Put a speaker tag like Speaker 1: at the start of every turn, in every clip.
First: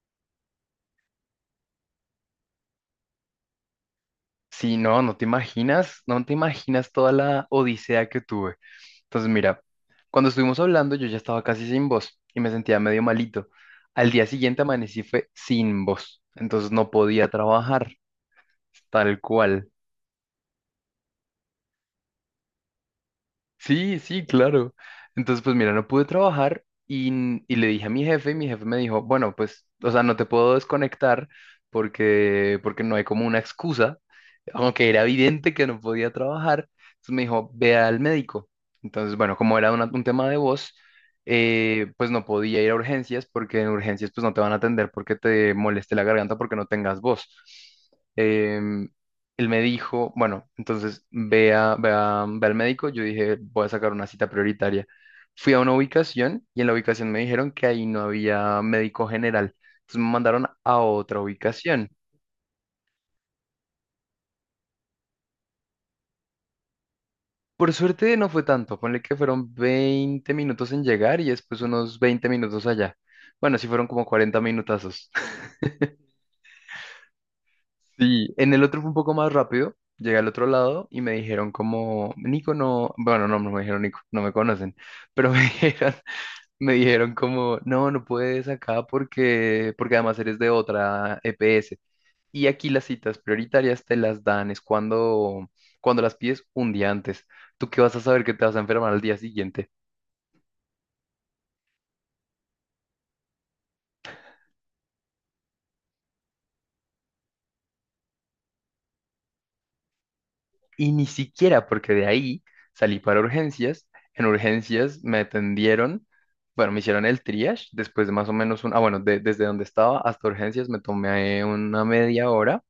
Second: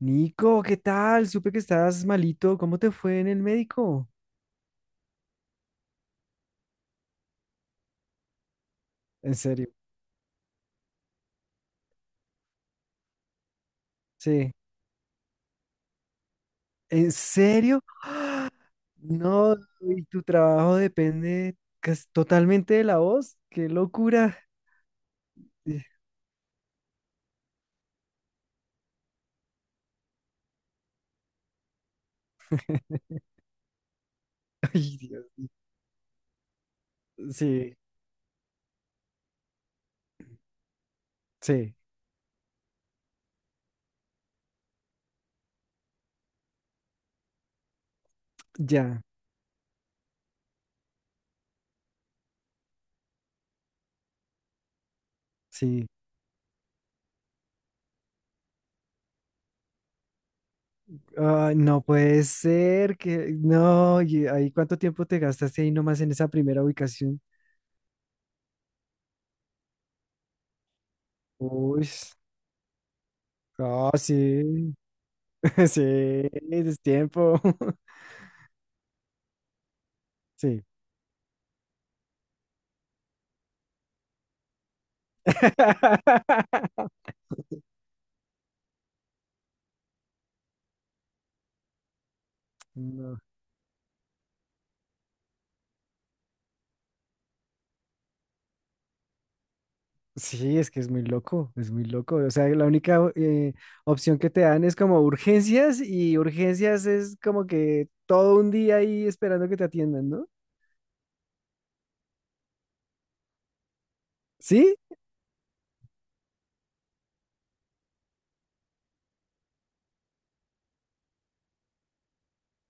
Speaker 1: Nico, ¿qué tal? Supe que estabas malito. ¿Cómo te fue en el médico?
Speaker 2: Sí, no, no te imaginas, no te imaginas toda la odisea que tuve. Entonces,
Speaker 1: En
Speaker 2: mira,
Speaker 1: serio.
Speaker 2: cuando estuvimos hablando, yo ya estaba casi sin voz y me sentía medio malito. Al día
Speaker 1: Sí.
Speaker 2: siguiente amanecí fue sin voz, entonces no
Speaker 1: ¿En
Speaker 2: podía
Speaker 1: serio?
Speaker 2: trabajar, tal
Speaker 1: No,
Speaker 2: cual.
Speaker 1: y tu trabajo depende totalmente de la voz. ¡Qué
Speaker 2: Sí, sí,
Speaker 1: locura!
Speaker 2: claro. Entonces, pues mira, no pude trabajar y le dije a mi jefe y mi jefe me dijo, bueno, pues, o sea, no te puedo desconectar porque no hay como una excusa, aunque
Speaker 1: Ay,
Speaker 2: era
Speaker 1: Dios.
Speaker 2: evidente que no podía trabajar. Entonces me dijo, ve
Speaker 1: Sí,
Speaker 2: al médico. Entonces, bueno, como era un tema de voz,
Speaker 1: sí,
Speaker 2: pues no podía ir a urgencias porque en urgencias pues no te van a atender porque te moleste la garganta porque no tengas voz. Em,
Speaker 1: ya,
Speaker 2: Él me dijo, bueno, entonces ve al médico. Yo dije, voy a sacar una cita prioritaria. Fui a una
Speaker 1: sí.
Speaker 2: ubicación y en la ubicación me dijeron que ahí no había médico general. Entonces me mandaron a otra
Speaker 1: Ay, no
Speaker 2: ubicación.
Speaker 1: puede ser que... No, ¿y ahí cuánto tiempo te gastaste ahí nomás en esa primera ubicación?
Speaker 2: Por suerte no fue tanto, ponle que fueron 20 minutos en llegar y después
Speaker 1: Uy,
Speaker 2: unos 20 minutos allá. Bueno, sí fueron
Speaker 1: ah,
Speaker 2: como 40
Speaker 1: sí,
Speaker 2: minutazos.
Speaker 1: sí, es tiempo.
Speaker 2: Sí, en el otro fue un poco más rápido. Llegué al otro
Speaker 1: Sí.
Speaker 2: lado y me dijeron como, Nico, no, bueno, no, no me dijeron Nico, no me conocen, pero me dijeron. Me dijeron como, no, no puedes acá porque además eres de otra EPS. Y aquí las citas
Speaker 1: No.
Speaker 2: prioritarias te las dan, es cuando las pides un día antes. ¿Tú qué vas a saber que te vas a enfermar al día siguiente?
Speaker 1: Sí, es que es muy loco, es muy loco. O sea, la única opción que te dan es como urgencias y urgencias es como que todo un día ahí esperando que te atiendan, ¿no?
Speaker 2: Y ni siquiera porque de ahí salí para urgencias. En
Speaker 1: ¿Sí?
Speaker 2: urgencias me atendieron, bueno, me hicieron el triage, después de más o menos bueno, desde donde estaba hasta urgencias me tomé una media hora.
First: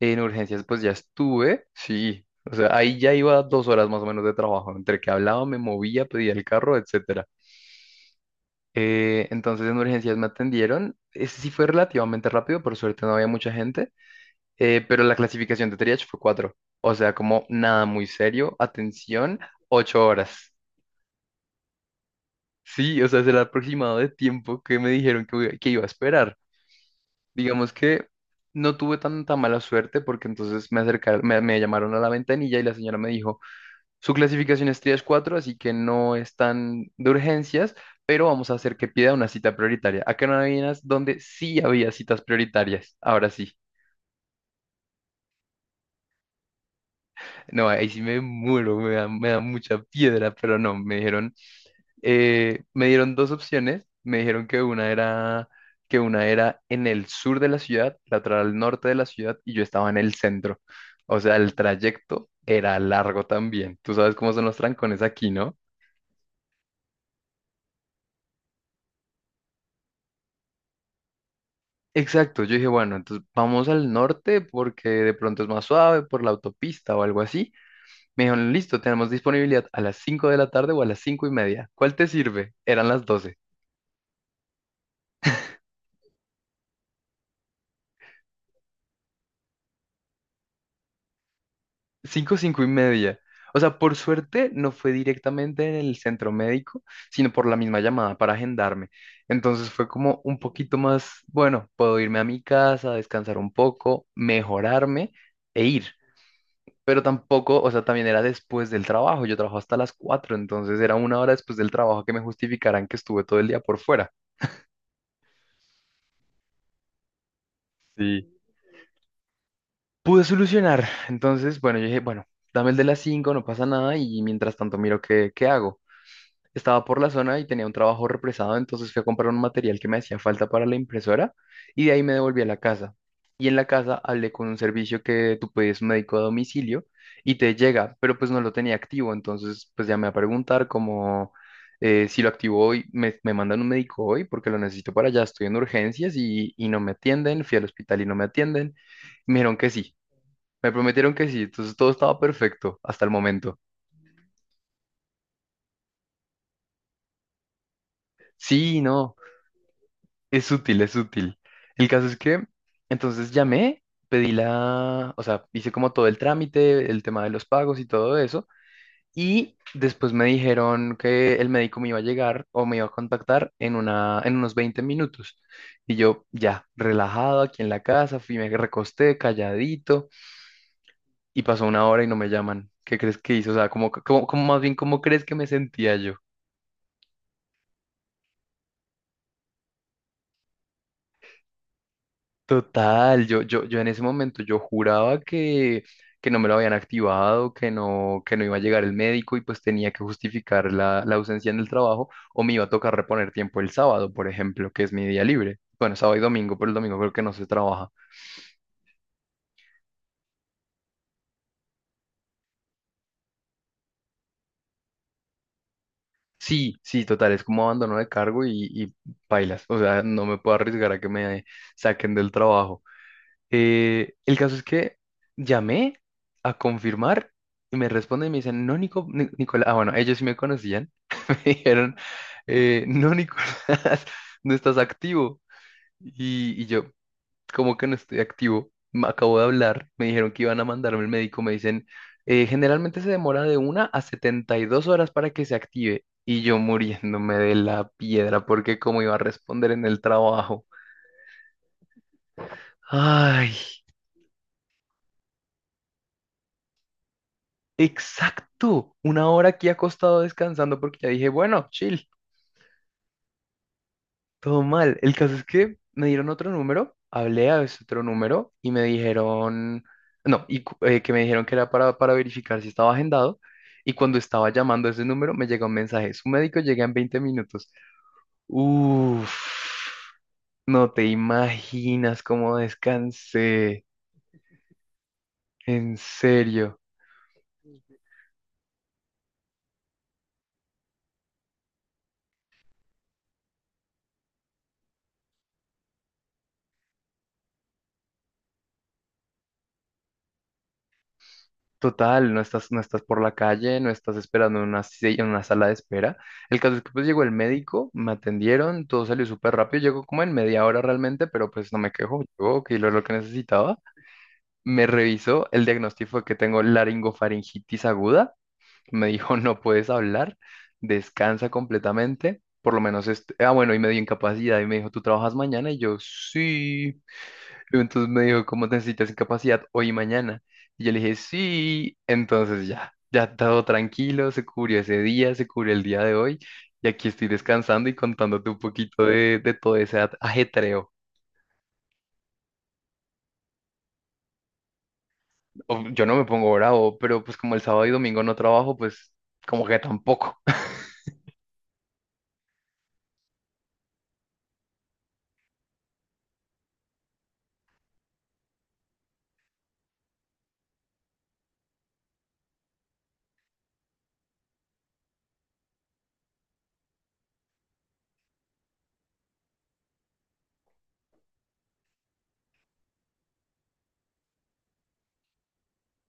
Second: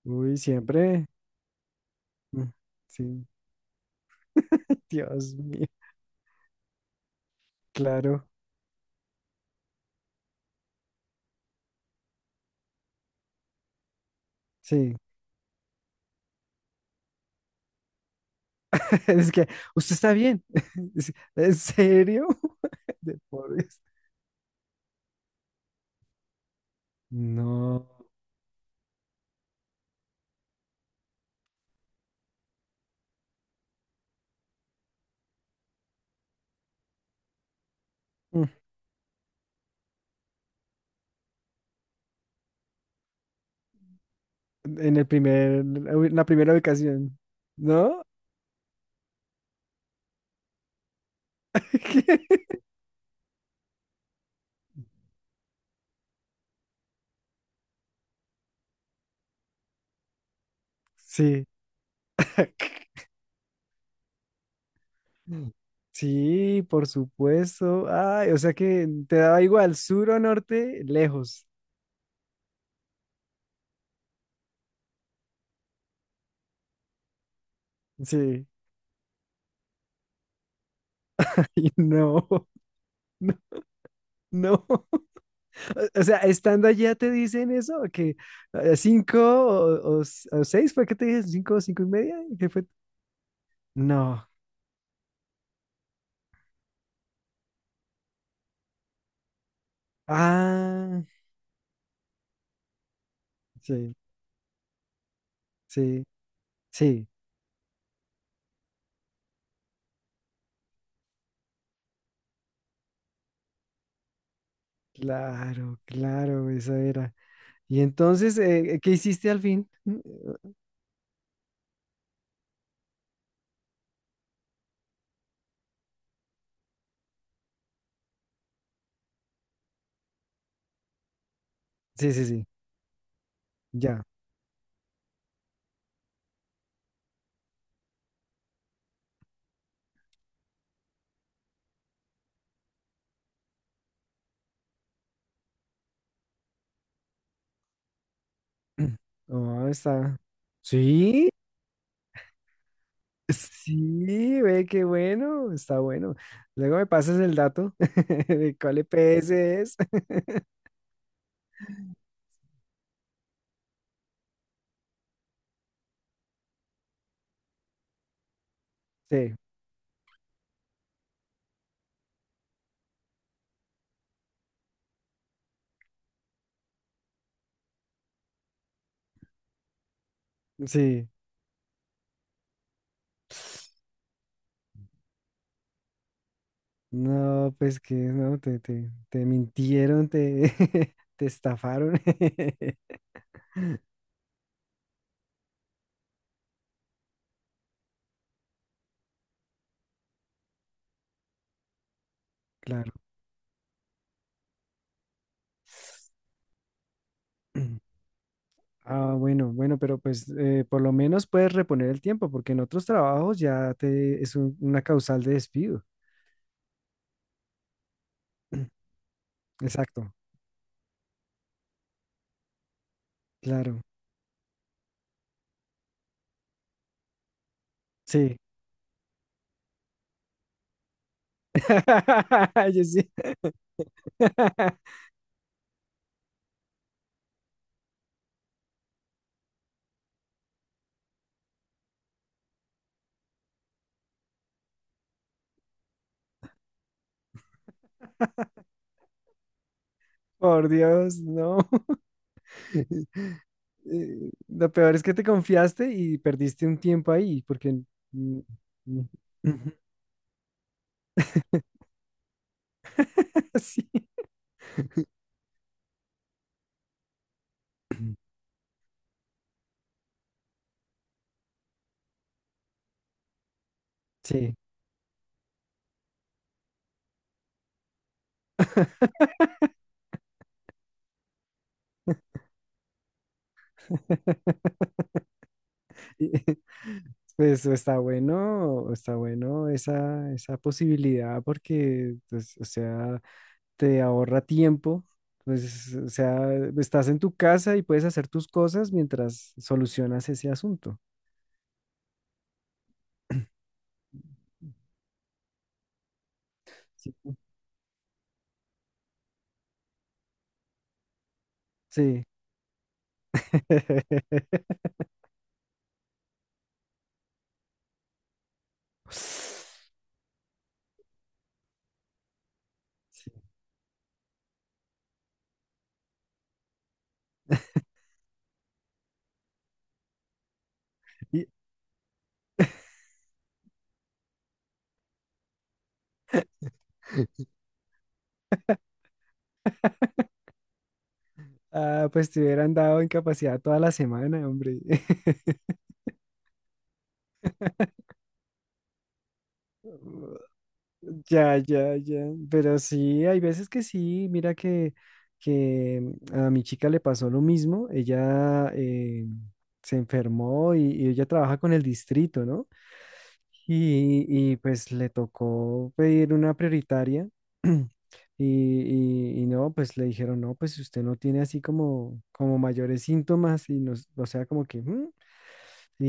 Speaker 2: En
Speaker 1: Uy,
Speaker 2: urgencias, pues ya
Speaker 1: siempre.
Speaker 2: estuve, sí.
Speaker 1: Mm,
Speaker 2: O sea, ahí ya
Speaker 1: sí,
Speaker 2: iba 2 horas más o menos de trabajo, entre que
Speaker 1: Dios
Speaker 2: hablaba, me
Speaker 1: mío,
Speaker 2: movía, pedía el carro, etcétera.
Speaker 1: claro,
Speaker 2: Entonces en urgencias me atendieron. Ese sí fue relativamente rápido, por suerte no había mucha gente,
Speaker 1: sí.
Speaker 2: pero la clasificación de triage fue 4. O sea, como nada muy serio,
Speaker 1: Es
Speaker 2: atención,
Speaker 1: que usted
Speaker 2: ocho
Speaker 1: está bien.
Speaker 2: horas.
Speaker 1: ¿En serio?
Speaker 2: Sí, o
Speaker 1: De
Speaker 2: sea, es el
Speaker 1: por
Speaker 2: aproximado de tiempo que me dijeron que iba a esperar. Digamos
Speaker 1: no.
Speaker 2: que no tuve tanta mala suerte porque entonces me acercaron, me llamaron a la ventanilla y la señora me dijo, su clasificación es tres cuatro, así que no es tan de urgencias, pero
Speaker 1: Mm,
Speaker 2: vamos a hacer que pida una cita prioritaria. Acá no adivinas donde sí había citas prioritarias. Ahora sí.
Speaker 1: en el primer, en la primera ubicación,
Speaker 2: No, ahí sí
Speaker 1: ¿no?
Speaker 2: me muero, me da mucha piedra, pero no, me dijeron, me dieron dos opciones. Me dijeron que una era en el sur de la ciudad, la otra al norte de la ciudad, y yo estaba en el centro. O sea,
Speaker 1: Sí.
Speaker 2: el trayecto era largo también. Tú sabes cómo son los trancones aquí, ¿no?
Speaker 1: Sí, por supuesto. Ay, o sea que te daba igual sur o norte, lejos.
Speaker 2: Exacto, yo dije, bueno, entonces vamos al norte porque de pronto es más suave por la autopista o algo así. Me
Speaker 1: Sí.
Speaker 2: dijeron, listo, tenemos disponibilidad a las 5 de la tarde o a las 5 y media.
Speaker 1: Ay,
Speaker 2: ¿Cuál te
Speaker 1: no,
Speaker 2: sirve? Eran las
Speaker 1: no,
Speaker 2: 12.
Speaker 1: no. O sea, estando allá te dicen eso, que cinco o, o seis, ¿fue que te dije? ¿Cinco o cinco y media?
Speaker 2: 5,
Speaker 1: ¿Qué
Speaker 2: 5
Speaker 1: fue?
Speaker 2: y media. O sea, por
Speaker 1: No.
Speaker 2: suerte no fue directamente en el centro médico, sino por la misma llamada para agendarme. Entonces fue como un poquito
Speaker 1: Ah,
Speaker 2: más, bueno, puedo irme a mi casa, descansar un
Speaker 1: sí,
Speaker 2: poco, mejorarme e ir.
Speaker 1: sí,
Speaker 2: Pero
Speaker 1: sí.
Speaker 2: tampoco, o sea, también era después del trabajo, yo trabajo hasta las 4, entonces era 1 hora después del trabajo que me justificaran que estuve todo el día por fuera.
Speaker 1: Claro, claro, esa era. Y
Speaker 2: Sí,
Speaker 1: entonces, ¿qué hiciste al fin?
Speaker 2: pude solucionar, entonces, bueno, yo dije, bueno, dame el de las 5, no pasa nada y mientras tanto miro qué hago. Estaba por la zona y tenía un trabajo represado, entonces fui a comprar un material que me hacía falta para la impresora y de ahí
Speaker 1: Sí,
Speaker 2: me
Speaker 1: sí,
Speaker 2: devolví a
Speaker 1: sí,
Speaker 2: la casa. Y en la casa
Speaker 1: ya.
Speaker 2: hablé con un servicio que tú pedías un médico a domicilio y te llega, pero pues no lo tenía activo, entonces pues llamé a preguntar como, si lo activo hoy, me mandan un médico hoy porque lo necesito para allá, estoy en urgencias y no me atienden, fui al hospital y no me atienden. Me dijeron
Speaker 1: Oh,
Speaker 2: que sí,
Speaker 1: está.
Speaker 2: me prometieron que
Speaker 1: Sí.
Speaker 2: sí, entonces todo estaba perfecto hasta el momento.
Speaker 1: Sí, ve qué bueno, está bueno. Luego me pasas el dato de cuál
Speaker 2: Sí, no.
Speaker 1: EPS es.
Speaker 2: Es útil, es útil. El caso es que entonces llamé, o sea, hice como todo el trámite, el tema de los pagos y todo eso,
Speaker 1: Sí,
Speaker 2: y después me dijeron que el médico me iba a llegar o me iba a contactar en unos 20 minutos. Y yo ya, relajado aquí en la casa, fui, me recosté calladito
Speaker 1: sí.
Speaker 2: y pasó 1 hora y no me llaman. ¿Qué crees que hizo? O sea, como más bien, ¿cómo crees que me sentía yo?
Speaker 1: No, pues que no, te mintieron, te, te estafaron.
Speaker 2: Total, yo en ese momento yo juraba que no me lo habían activado, que no iba a llegar el médico y pues tenía que justificar la ausencia en el trabajo o me iba a
Speaker 1: Claro.
Speaker 2: tocar reponer tiempo el sábado, por ejemplo, que es mi día libre. Bueno, sábado y domingo, pero el domingo creo que no se trabaja.
Speaker 1: Ah, bueno, bueno, pero pues por lo menos puedes reponer el tiempo, porque en otros trabajos ya te es una causal de despido.
Speaker 2: Sí, sí, total, es como abandono de cargo y, y pailas, o sea,
Speaker 1: Exacto,
Speaker 2: no me puedo arriesgar a que me saquen del trabajo.
Speaker 1: claro.
Speaker 2: El caso es que llamé a confirmar y me responden y
Speaker 1: Sí.
Speaker 2: me dicen, no, Nico, Nicolás, bueno, ellos sí me conocían, me dijeron,
Speaker 1: Yo sí.
Speaker 2: no, Nicolás, no estás activo. Y yo, ¿cómo que no estoy activo? Me acabo de hablar, me dijeron que iban a mandarme el médico, me dicen, Generalmente se demora de 1 a 72 horas para que se active". Y yo muriéndome de la piedra porque cómo iba a responder en el trabajo.
Speaker 1: Por Dios, no.
Speaker 2: Ay.
Speaker 1: Lo peor es que te confiaste y perdiste un tiempo ahí, porque... mm,
Speaker 2: Exacto,
Speaker 1: mm,
Speaker 2: 1 hora aquí acostado descansando porque ya dije, bueno, chill,
Speaker 1: sí,
Speaker 2: todo mal. El caso es que me dieron otro número, hablé a ese otro número y me dijeron, no, y que me dijeron que era para verificar si estaba agendado. Y cuando estaba
Speaker 1: sí.
Speaker 2: llamando a ese número me llegó un mensaje, su médico llega en 20 minutos. Uf, no te imaginas cómo descansé, en
Speaker 1: Y-
Speaker 2: serio.
Speaker 1: Pues está bueno esa posibilidad porque, pues, o sea, te ahorra tiempo, pues, o sea, estás en tu casa y puedes hacer tus cosas mientras solucionas ese asunto.
Speaker 2: Total, no estás, no estás por la calle, no estás esperando en una, si- en una sala de espera. El caso es que pues
Speaker 1: Sí.
Speaker 2: llegó el médico, me atendieron, todo salió súper rápido, llegó como en media hora realmente, pero pues no me quejo,
Speaker 1: Sí.
Speaker 2: llegó, que lo que necesitaba. Me revisó, el diagnóstico fue que tengo laringofaringitis aguda, me dijo no puedes hablar, descansa completamente, por lo menos,
Speaker 1: Sí.
Speaker 2: bueno, y me dio incapacidad y me dijo tú trabajas mañana y yo sí. Entonces me dijo, ¿cómo necesitas incapacidad hoy y mañana? Y yo le dije,
Speaker 1: Y-
Speaker 2: sí. Entonces ya, ya todo tranquilo, se cubrió ese día, se cubrió el día de hoy. Y aquí estoy descansando y contándote un poquito de todo ese ajetreo.
Speaker 1: Ah, pues te hubieran dado incapacidad toda la semana, hombre.
Speaker 2: Yo no me pongo bravo, pero pues como el sábado y domingo no trabajo, pues como que tampoco.
Speaker 1: Ya, ya, ya. Pero sí, hay veces que sí. Mira que, que mm, a mi chica le pasó lo mismo. Ella se enfermó y ella trabaja con el distrito, ¿no? Y, y, pues le tocó pedir una prioritaria. Y, y no, pues le dijeron, no, pues usted no tiene así como, como mayores síntomas y nos, o sea, como que... "Mm". Y,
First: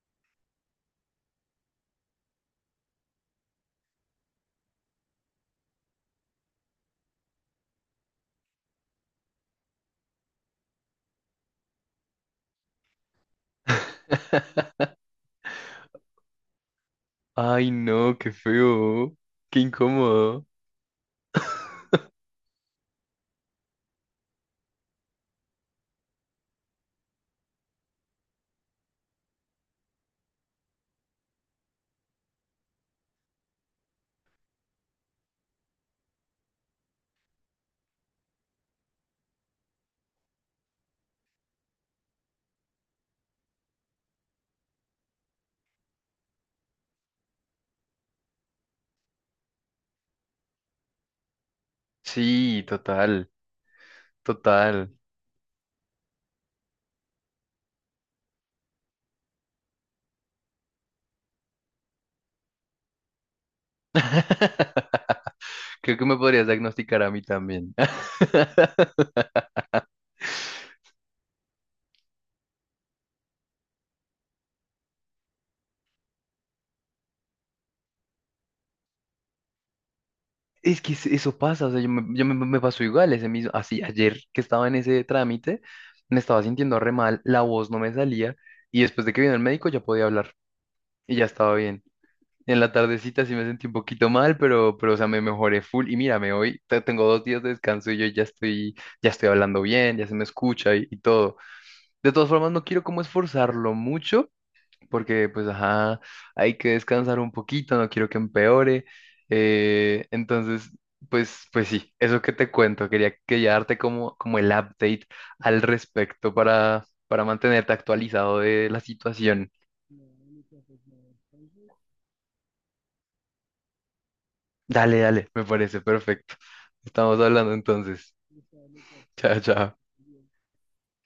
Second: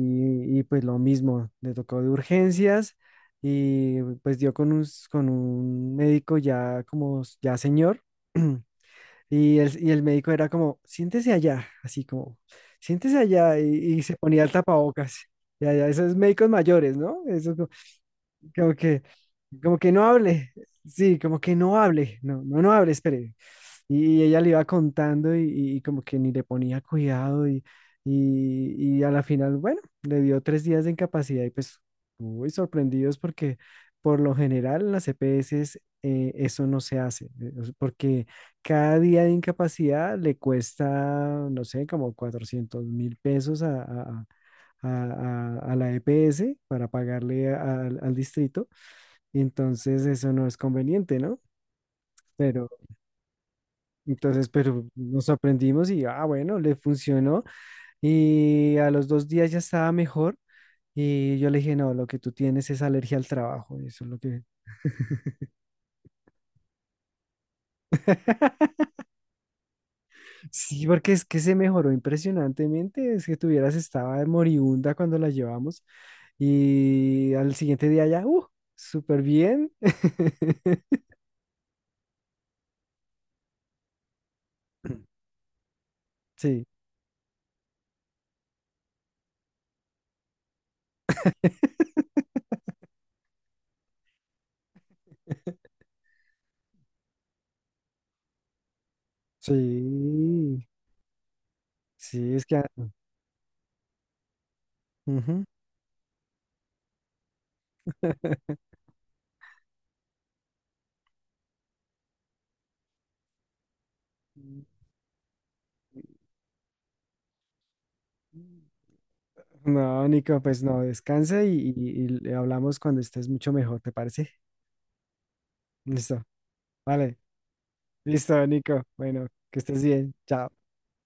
Speaker 1: y, pues lo mismo, le tocó de urgencias y pues dio con un, con un médico ya como ya señor. Y el, y el médico era como, siéntese allá, así como, siéntese allá y se ponía el tapabocas. Ya, ya, esos médicos mayores, ¿no? Esos
Speaker 2: Ay, no, qué
Speaker 1: como que,
Speaker 2: feo, qué
Speaker 1: como que no
Speaker 2: incómodo.
Speaker 1: hable, sí, como que no hable, no, no, no hable, espere. Y ella le iba contando y como que ni le ponía cuidado y a la final, bueno, le dio 3 días de incapacidad y pues muy sorprendidos porque por lo general en las EPS eso no se hace, o sea, porque cada día de incapacidad le cuesta, no sé, como $400.000 a, a, a la EPS para pagarle al distrito, y entonces eso no es conveniente, ¿no?
Speaker 2: Sí,
Speaker 1: Pero
Speaker 2: total,
Speaker 1: entonces, pero
Speaker 2: total.
Speaker 1: nos aprendimos y, ah, bueno, le funcionó y a los 2 días ya estaba mejor y yo le dije, no, lo que tú tienes es alergia al trabajo, eso es lo que...
Speaker 2: Creo que me podrías diagnosticar a mí también.
Speaker 1: Sí, porque es que se mejoró impresionantemente, es que tuvieras, estaba moribunda cuando la llevamos y al siguiente día ya, súper bien.
Speaker 2: Es que eso pasa, o sea, me pasó igual ese mismo, así ayer que estaba en ese trámite, me estaba
Speaker 1: Sí.
Speaker 2: sintiendo re mal, la voz no me salía y después de que vino el médico ya podía hablar y ya estaba bien. En la tardecita sí me sentí un poquito mal, pero o sea, me mejoré full y mírame, hoy tengo 2 días de descanso y yo ya estoy hablando bien, ya se me
Speaker 1: Sí,
Speaker 2: escucha y todo. De todas
Speaker 1: sí, es
Speaker 2: formas,
Speaker 1: que...
Speaker 2: no
Speaker 1: a-
Speaker 2: quiero como esforzarlo mucho porque
Speaker 1: ujú.
Speaker 2: pues ajá, hay que descansar un poquito, no quiero que empeore. Entonces, pues sí, eso que te cuento, quería darte como el update al respecto para, mantenerte actualizado de la situación.
Speaker 1: No, Nico, pues no, descansa y, y le hablamos cuando estés mucho mejor, ¿te parece?
Speaker 2: Dale, dale, me parece
Speaker 1: Listo,
Speaker 2: perfecto.
Speaker 1: vale,
Speaker 2: Estamos hablando entonces.
Speaker 1: listo, Nico. Bueno,
Speaker 2: Chao,
Speaker 1: que
Speaker 2: chao.
Speaker 1: estés bien, chao.